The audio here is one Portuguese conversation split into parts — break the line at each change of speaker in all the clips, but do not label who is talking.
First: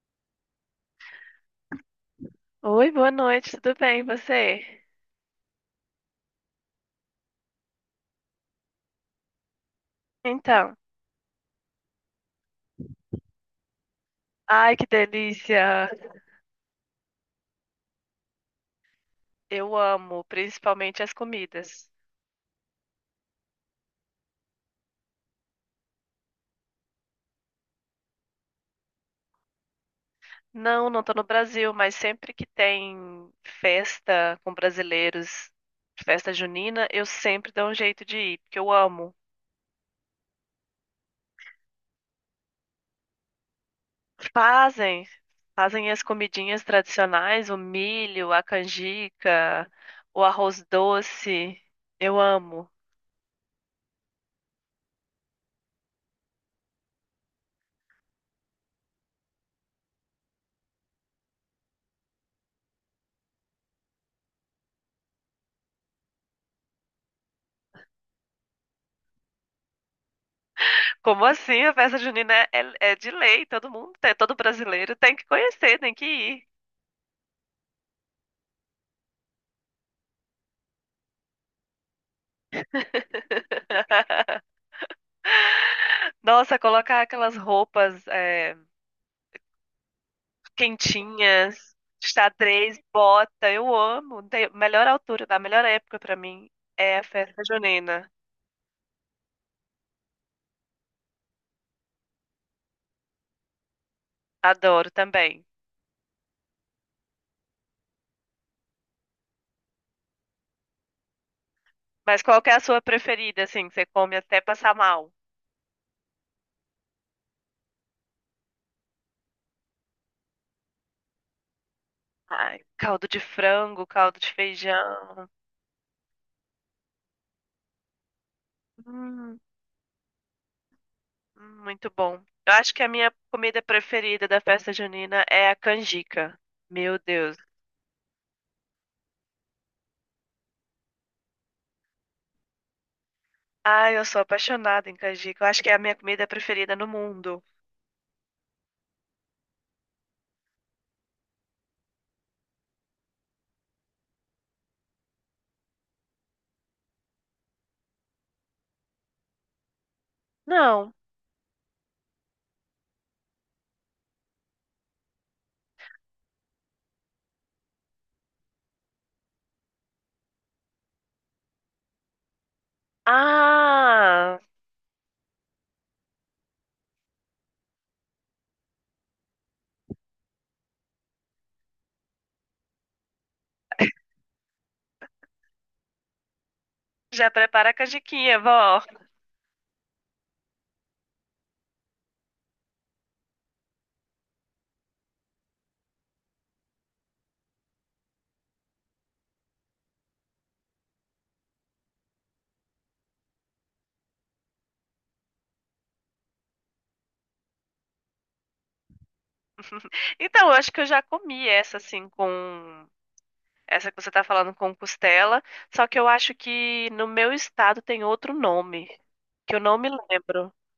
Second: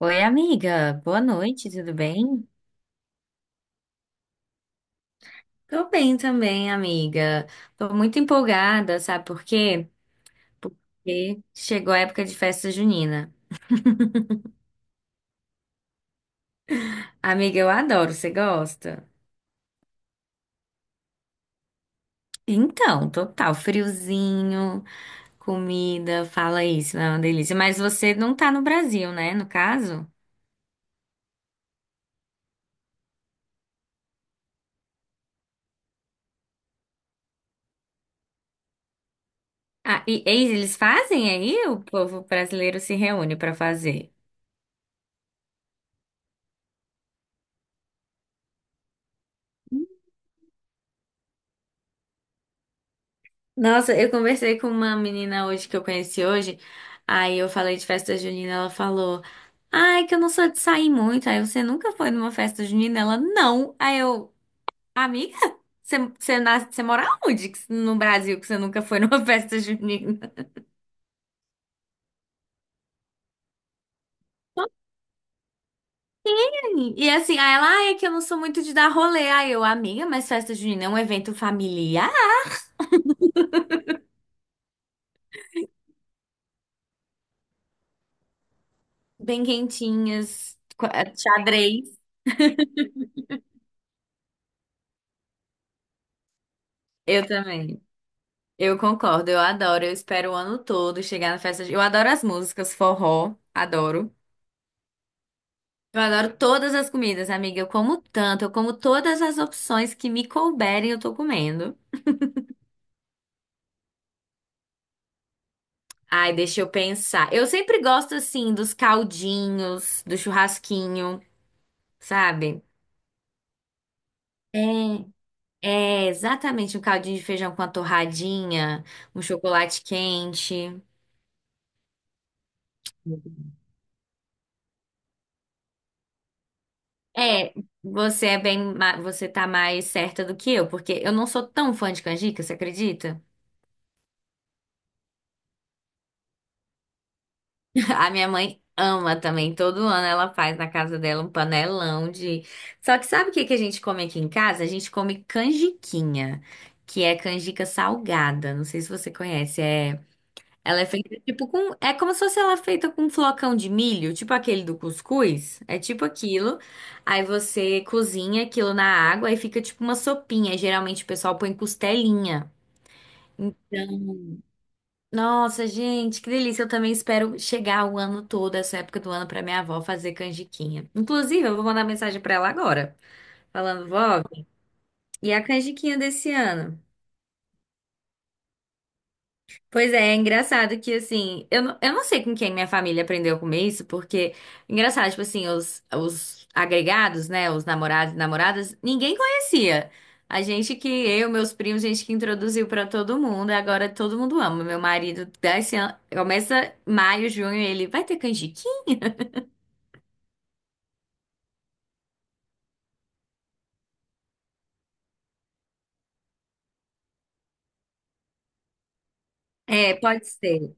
Oi, amiga. Boa noite, tudo bem?
Oi, boa noite, tudo bem, e você?
Tô bem também, amiga. Tô muito empolgada, sabe por quê?
Então,
Porque chegou a época de festa junina.
ai que delícia!
Amiga, eu adoro, você gosta?
Eu amo, principalmente as comidas.
Então, total, friozinho, comida, fala isso, é uma delícia. Mas você não tá no Brasil, né, no caso?
Não, tô no Brasil, mas sempre que tem festa com brasileiros, festa junina, eu sempre dou um jeito de ir, porque eu amo.
Ah, e eis, eles fazem aí? O povo brasileiro se reúne pra fazer.
Fazem, fazem as comidinhas tradicionais, o milho, a canjica, o arroz doce. Eu amo.
Nossa, eu conversei com uma menina hoje que eu conheci hoje. Aí eu falei de festa junina, ela falou: "Ai, que eu não sou de sair muito". Aí você nunca foi numa festa junina? Ela: "Não". Aí eu: "Amiga, você mora no Brasil que você nunca foi numa festa junina?".
Como assim? A festa junina é de lei, todo mundo, todo brasileiro tem que conhecer, tem que ir.
E assim, aí ela: "Ai, é que eu não sou muito de dar rolê". Aí eu: "Amiga, mas festa junina é um evento familiar,
Nossa, colocar aquelas roupas é,
bem quentinhas,
quentinhas,
xadrez".
xadrez, bota, eu amo. Melhor altura, a melhor época pra mim é a
Eu
festa
também.
junina.
Eu concordo, eu adoro. Eu espero o ano todo chegar na festa. Eu adoro as músicas, forró, adoro.
Adoro também.
Eu adoro todas as comidas, amiga. Eu como tanto, eu como todas as opções que me couberem, eu tô comendo.
Mas qual que é a sua preferida, assim, que você come até passar mal?
Ai, deixa eu pensar. Eu sempre gosto assim dos caldinhos, do churrasquinho,
Ai,
sabe?
caldo de frango, caldo de
É,
feijão.
é exatamente um caldinho de feijão com a torradinha, um
Hum.
chocolate quente.
Muito bom. Eu acho que a minha comida preferida da festa junina é a canjica. Meu Deus.
É, você é você tá mais certa do que eu, porque eu não sou tão fã de canjica, você acredita?
Ai, eu sou apaixonada em canjica. Eu acho que é a minha comida preferida no mundo.
A minha mãe ama também, todo ano ela faz na casa dela um panelão de. Só que sabe o que que a gente come aqui em casa? A gente come canjiquinha, que é canjica salgada. Não sei se você conhece, é. Ela é
Não.
feita tipo com. É como se fosse ela feita com um flocão de milho, tipo aquele do cuscuz. É tipo aquilo. Aí você cozinha aquilo na água, aí fica tipo uma sopinha. Aí, geralmente o pessoal põe costelinha. Então,
Ah,
nossa, gente, que delícia. Eu também espero chegar o ano todo, essa época do ano, pra minha avó fazer canjiquinha. Inclusive, eu vou mandar mensagem pra ela agora, falando, vó, e a canjiquinha desse ano?
já prepara a canjiquinha, vó.
Pois é, é engraçado que assim, eu não sei com quem minha família aprendeu a comer isso, porque engraçado, tipo assim, os agregados, né, os namorados e namoradas, ninguém conhecia. A gente que, eu, meus primos, gente que introduziu pra todo mundo, e agora todo mundo ama. Meu marido dá esse ano, começa maio, junho, ele vai ter canjiquinha?
Então, eu acho que eu já comi essa assim com essa que você tá falando com costela, só que eu acho que no meu estado tem outro nome, que eu não me
É, pode
lembro.
ser.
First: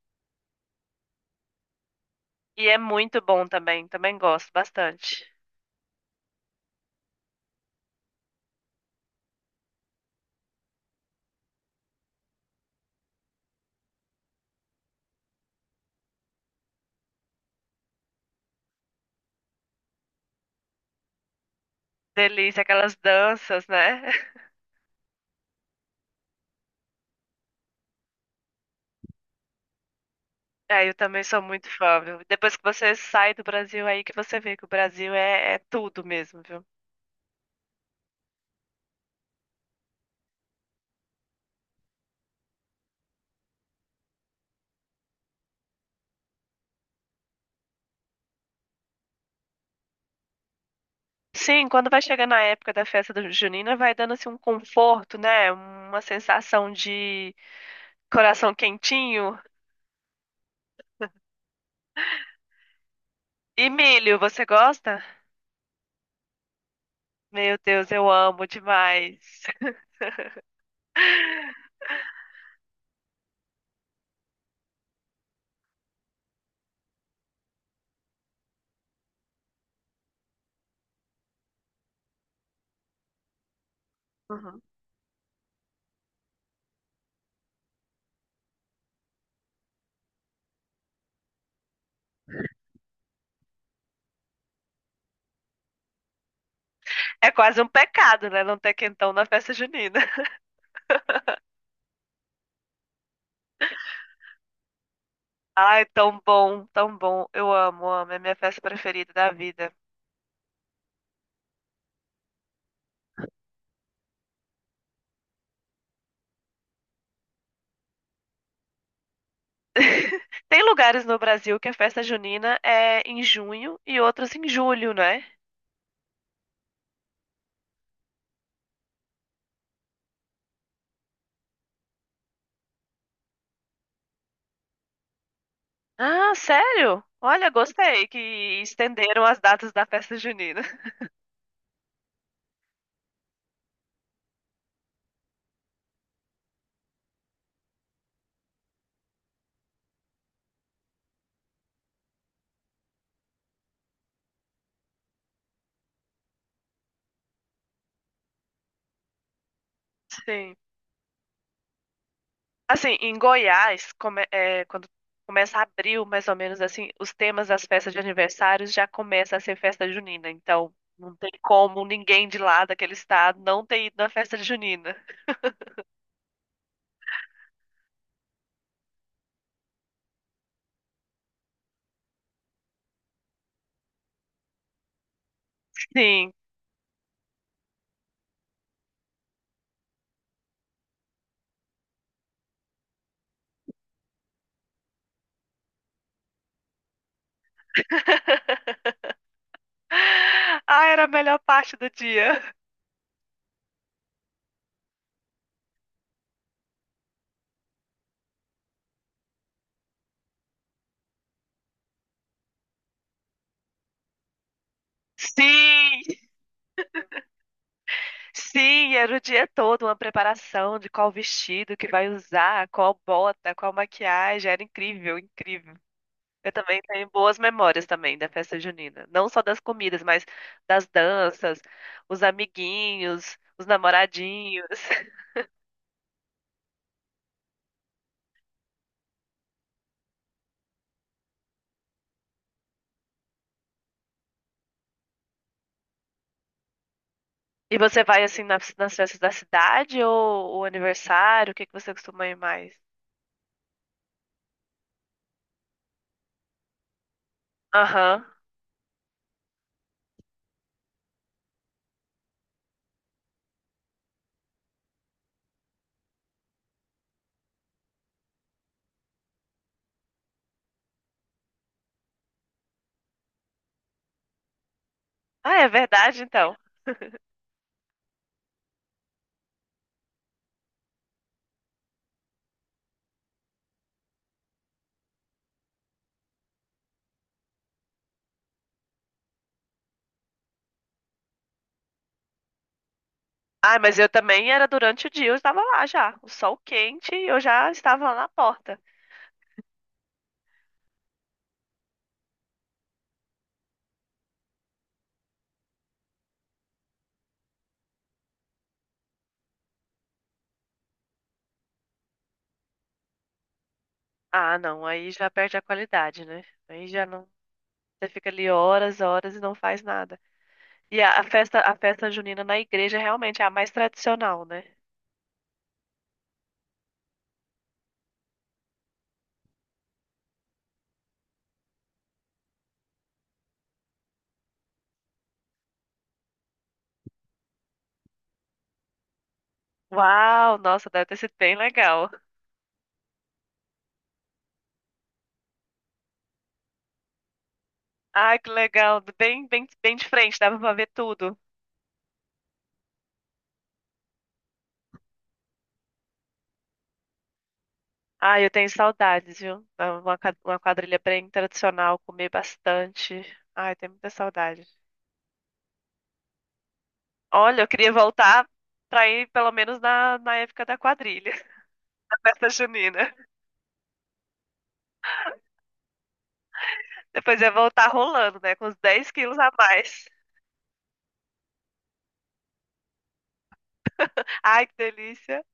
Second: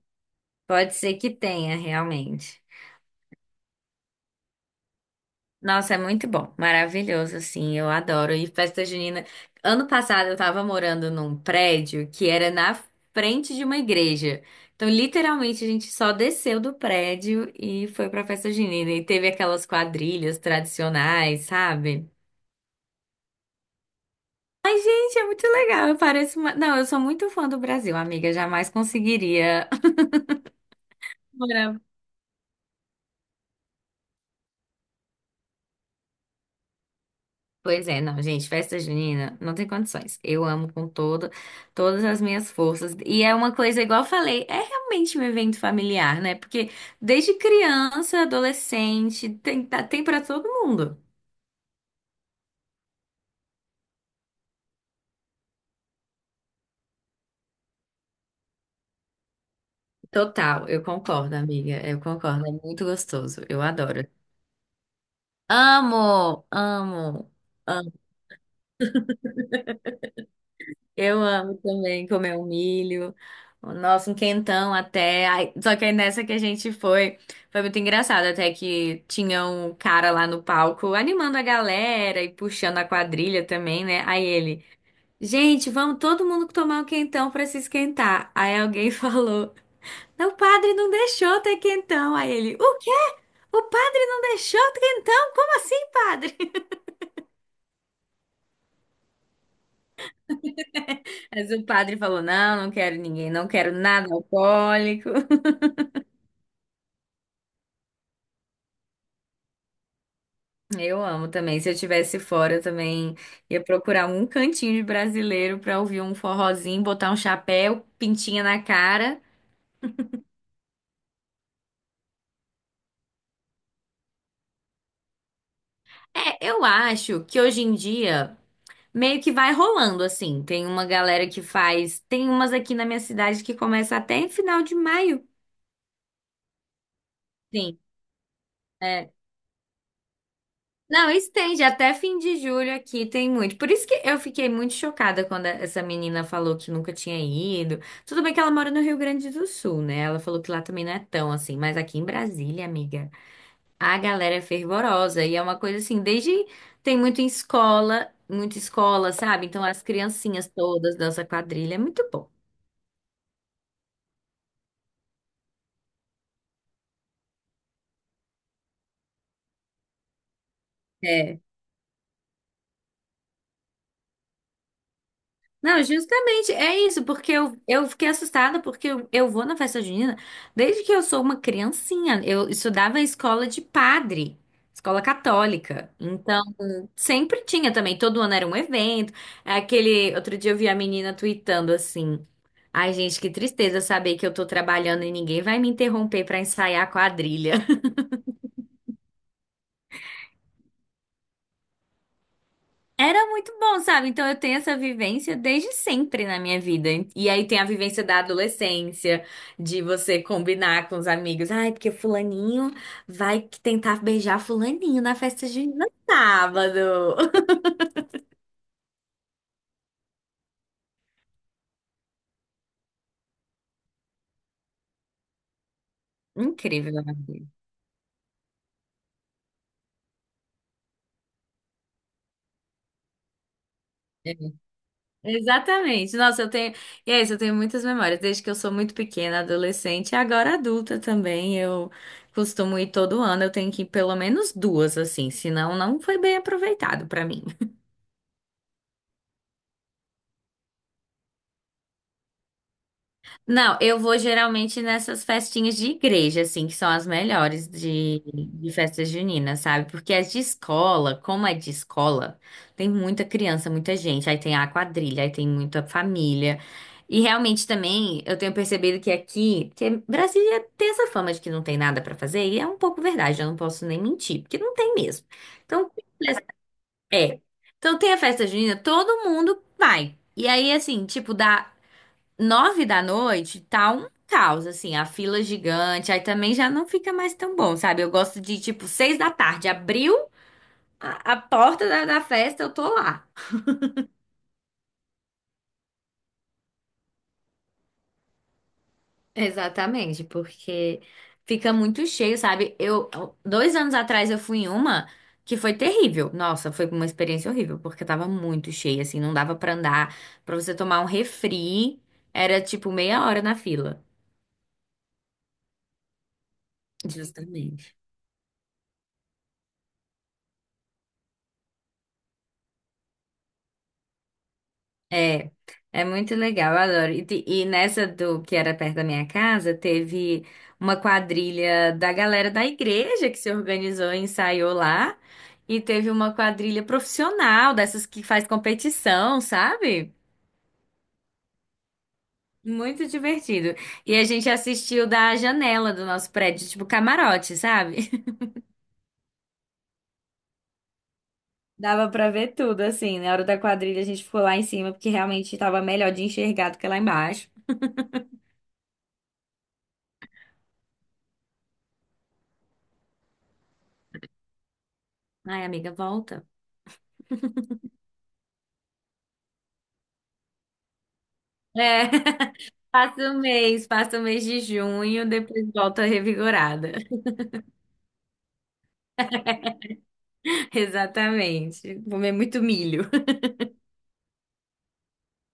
Pode ser que tenha, realmente.
E é muito bom também, também gosto bastante.
Nossa, é muito bom, maravilhoso, assim, eu adoro. E festa junina. Ano passado eu tava morando num prédio que era na frente de uma igreja. Então, literalmente, a gente só desceu do prédio e foi pra festa junina. E teve aquelas quadrilhas tradicionais, sabe?
Delícia, aquelas danças, né?
Gente, é muito legal. Eu pareço uma... Não, eu sou muito fã do Brasil, amiga. Jamais conseguiria.
É, eu também sou muito
morar.
fã, viu? Depois que você sai do Brasil, aí que você vê que o Brasil é tudo mesmo, viu?
Pois é, não, gente, festa junina não tem condições. Eu amo com todas as minhas forças. E é uma coisa, igual eu falei, é realmente um evento familiar, né? Porque desde criança, adolescente, tem para todo mundo.
Sim, quando vai chegando a época da festa do junina, vai dando assim um conforto, né? Uma sensação de coração quentinho.
Total, eu concordo, amiga. Eu concordo, é muito gostoso. Eu
E
adoro.
milho, você gosta?
Amo, amo.
Meu Deus, eu amo demais.
Eu amo também comer um milho, nossa, um quentão até. Ai, só que aí nessa que a gente foi, foi muito engraçado, até que tinha um cara lá no palco animando a galera e puxando a quadrilha também, né? Aí
Uhum.
ele, gente, vamos todo mundo tomar um quentão pra se esquentar. Aí alguém falou, não, o padre não deixou ter quentão. Aí ele, o quê? O padre não deixou ter quentão? Como assim, padre?
É quase um pecado, né? Não ter quentão na festa junina.
Mas o padre falou, não, não quero ninguém, não quero nada alcoólico.
Ai, tão bom, tão bom. Eu amo, amo. É a minha festa preferida da vida.
Eu amo também. Se eu tivesse fora, eu também ia procurar um cantinho de brasileiro pra ouvir um forrozinho, botar um chapéu, pintinha na cara.
Tem lugares no Brasil que a festa junina é em junho e outros em julho, né?
É, eu acho que hoje em dia meio que vai rolando assim. Tem uma galera que faz, tem umas aqui na minha cidade que começa até em final de maio.
Ah, sério? Olha,
Sim,
gostei que
é.
estenderam as datas da festa junina.
Não, estende até fim de julho aqui, tem muito. Por isso que eu fiquei muito chocada quando essa menina falou que nunca tinha ido. Tudo bem que ela mora no Rio Grande do Sul, né? Ela falou que lá também não é tão assim, mas aqui em Brasília, amiga, a galera é fervorosa e é uma coisa assim, desde tem muito em escola, muita escola, sabe? Então as criancinhas
Sim.
todas dançam quadrilha, é muito bom.
Assim, em Goiás, é, quando começa abril, mais ou menos assim, os temas das festas de aniversário já começa a ser festa junina. Então, não tem
É.
como ninguém de lá daquele estado não ter ido na festa junina.
Não, justamente é isso, porque eu fiquei assustada porque eu vou na festa junina desde que eu sou uma criancinha. Eu estudava em escola de padre, escola católica.
Sim.
Então, sempre tinha também, todo ano era um evento. é. Aquele outro dia eu vi a menina tweetando assim: "Ai, gente, que tristeza saber que eu tô trabalhando e ninguém vai me interromper pra ensaiar a quadrilha".
Ah, era a melhor parte do dia.
Era muito bom, sabe? Então eu tenho essa vivência desde sempre na minha vida. E aí tem a vivência da adolescência, de você combinar com os amigos. Ai, porque fulaninho vai que tentar beijar fulaninho na festa junina
Sim,
sábado.
Sim, era o dia todo uma preparação de qual vestido que vai usar, qual bota, qual maquiagem. Era incrível, incrível. Eu também
Incrível,
tenho
né?
boas memórias também da festa junina. Não só das comidas, mas das danças, os amiguinhos, os
É.
namoradinhos.
Exatamente. Nossa, eu tenho. E é isso, eu tenho muitas memórias, desde que eu sou muito pequena, adolescente, e agora adulta também. Eu costumo ir todo ano, eu tenho que ir pelo menos duas, assim, senão não foi bem aproveitado pra mim.
E você vai assim nas, nas festas da cidade ou o aniversário? O que que você costuma ir mais?
Não, eu vou geralmente nessas festinhas de igreja, assim, que são as melhores
Aham.
de festa junina, sabe? Porque as de escola, como é de escola, tem muita criança, muita gente, aí tem a quadrilha, aí tem muita família. E realmente também eu tenho percebido que aqui, que Brasília tem essa fama de que não tem nada pra fazer, e é um pouco verdade, eu não posso nem mentir, porque não tem mesmo.
Ah, é
Então,
verdade então.
é. Então tem a festa junina, todo mundo vai. E aí, assim, tipo, dá. 9 da noite tá um caos, assim, a fila gigante, aí também já não fica mais tão bom, sabe? Eu gosto de, tipo, 6 da tarde, abriu a porta da festa, eu tô lá.
Ah, mas eu também era durante o dia, eu estava lá já. O sol quente e eu já estava lá na porta.
Exatamente, porque fica muito cheio, sabe? Eu, 2 anos atrás eu fui em uma que foi terrível. Nossa, foi uma experiência horrível, porque tava muito cheio, assim, não dava pra andar. Pra você tomar um refri, era tipo meia hora na fila.
Ah, não, aí já perde a qualidade, né? Aí já não.
Justamente.
Você fica ali horas, horas e não faz nada. E a festa junina na igreja realmente é a mais tradicional, né?
É, é muito legal, eu adoro. E, e nessa do que era perto da minha casa, teve uma quadrilha da galera da igreja que se organizou e ensaiou lá. E teve uma quadrilha profissional, dessas que faz competição, sabe?
Uau, nossa, deve ter sido bem legal.
Muito divertido. E a gente assistiu da janela do nosso prédio, tipo camarote, sabe?
Ah, que legal, bem de frente, dava pra ver tudo.
Dava pra ver tudo, assim. Na hora da quadrilha a gente ficou lá em cima, porque realmente tava melhor de enxergar do que lá embaixo.
Ah, eu tenho saudades, viu? Uma quadrilha bem tradicional, comer bastante. Ai, tenho muita saudade.
Ai, amiga, volta.
Olha, eu queria voltar pra ir pelo menos na época da quadrilha,
É.
da festa junina.
Passa o mês de junho, depois volta revigorada.
Depois ia voltar rolando, né? Com uns 10 quilos a mais.
Exatamente. Comer muito milho.
Ai, que delícia.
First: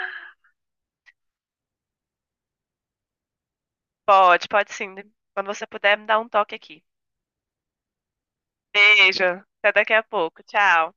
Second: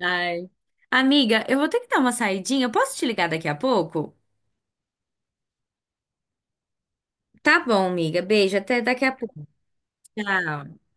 Ai. Amiga, eu vou ter que dar uma saidinha. Posso te ligar daqui a pouco?
Pode, pode sim. Quando você puder, me dá um toque aqui.
Tá bom, amiga. Beijo, até daqui a
Beijo.
pouco.
Até daqui a pouco.
Tchau.
Tchau.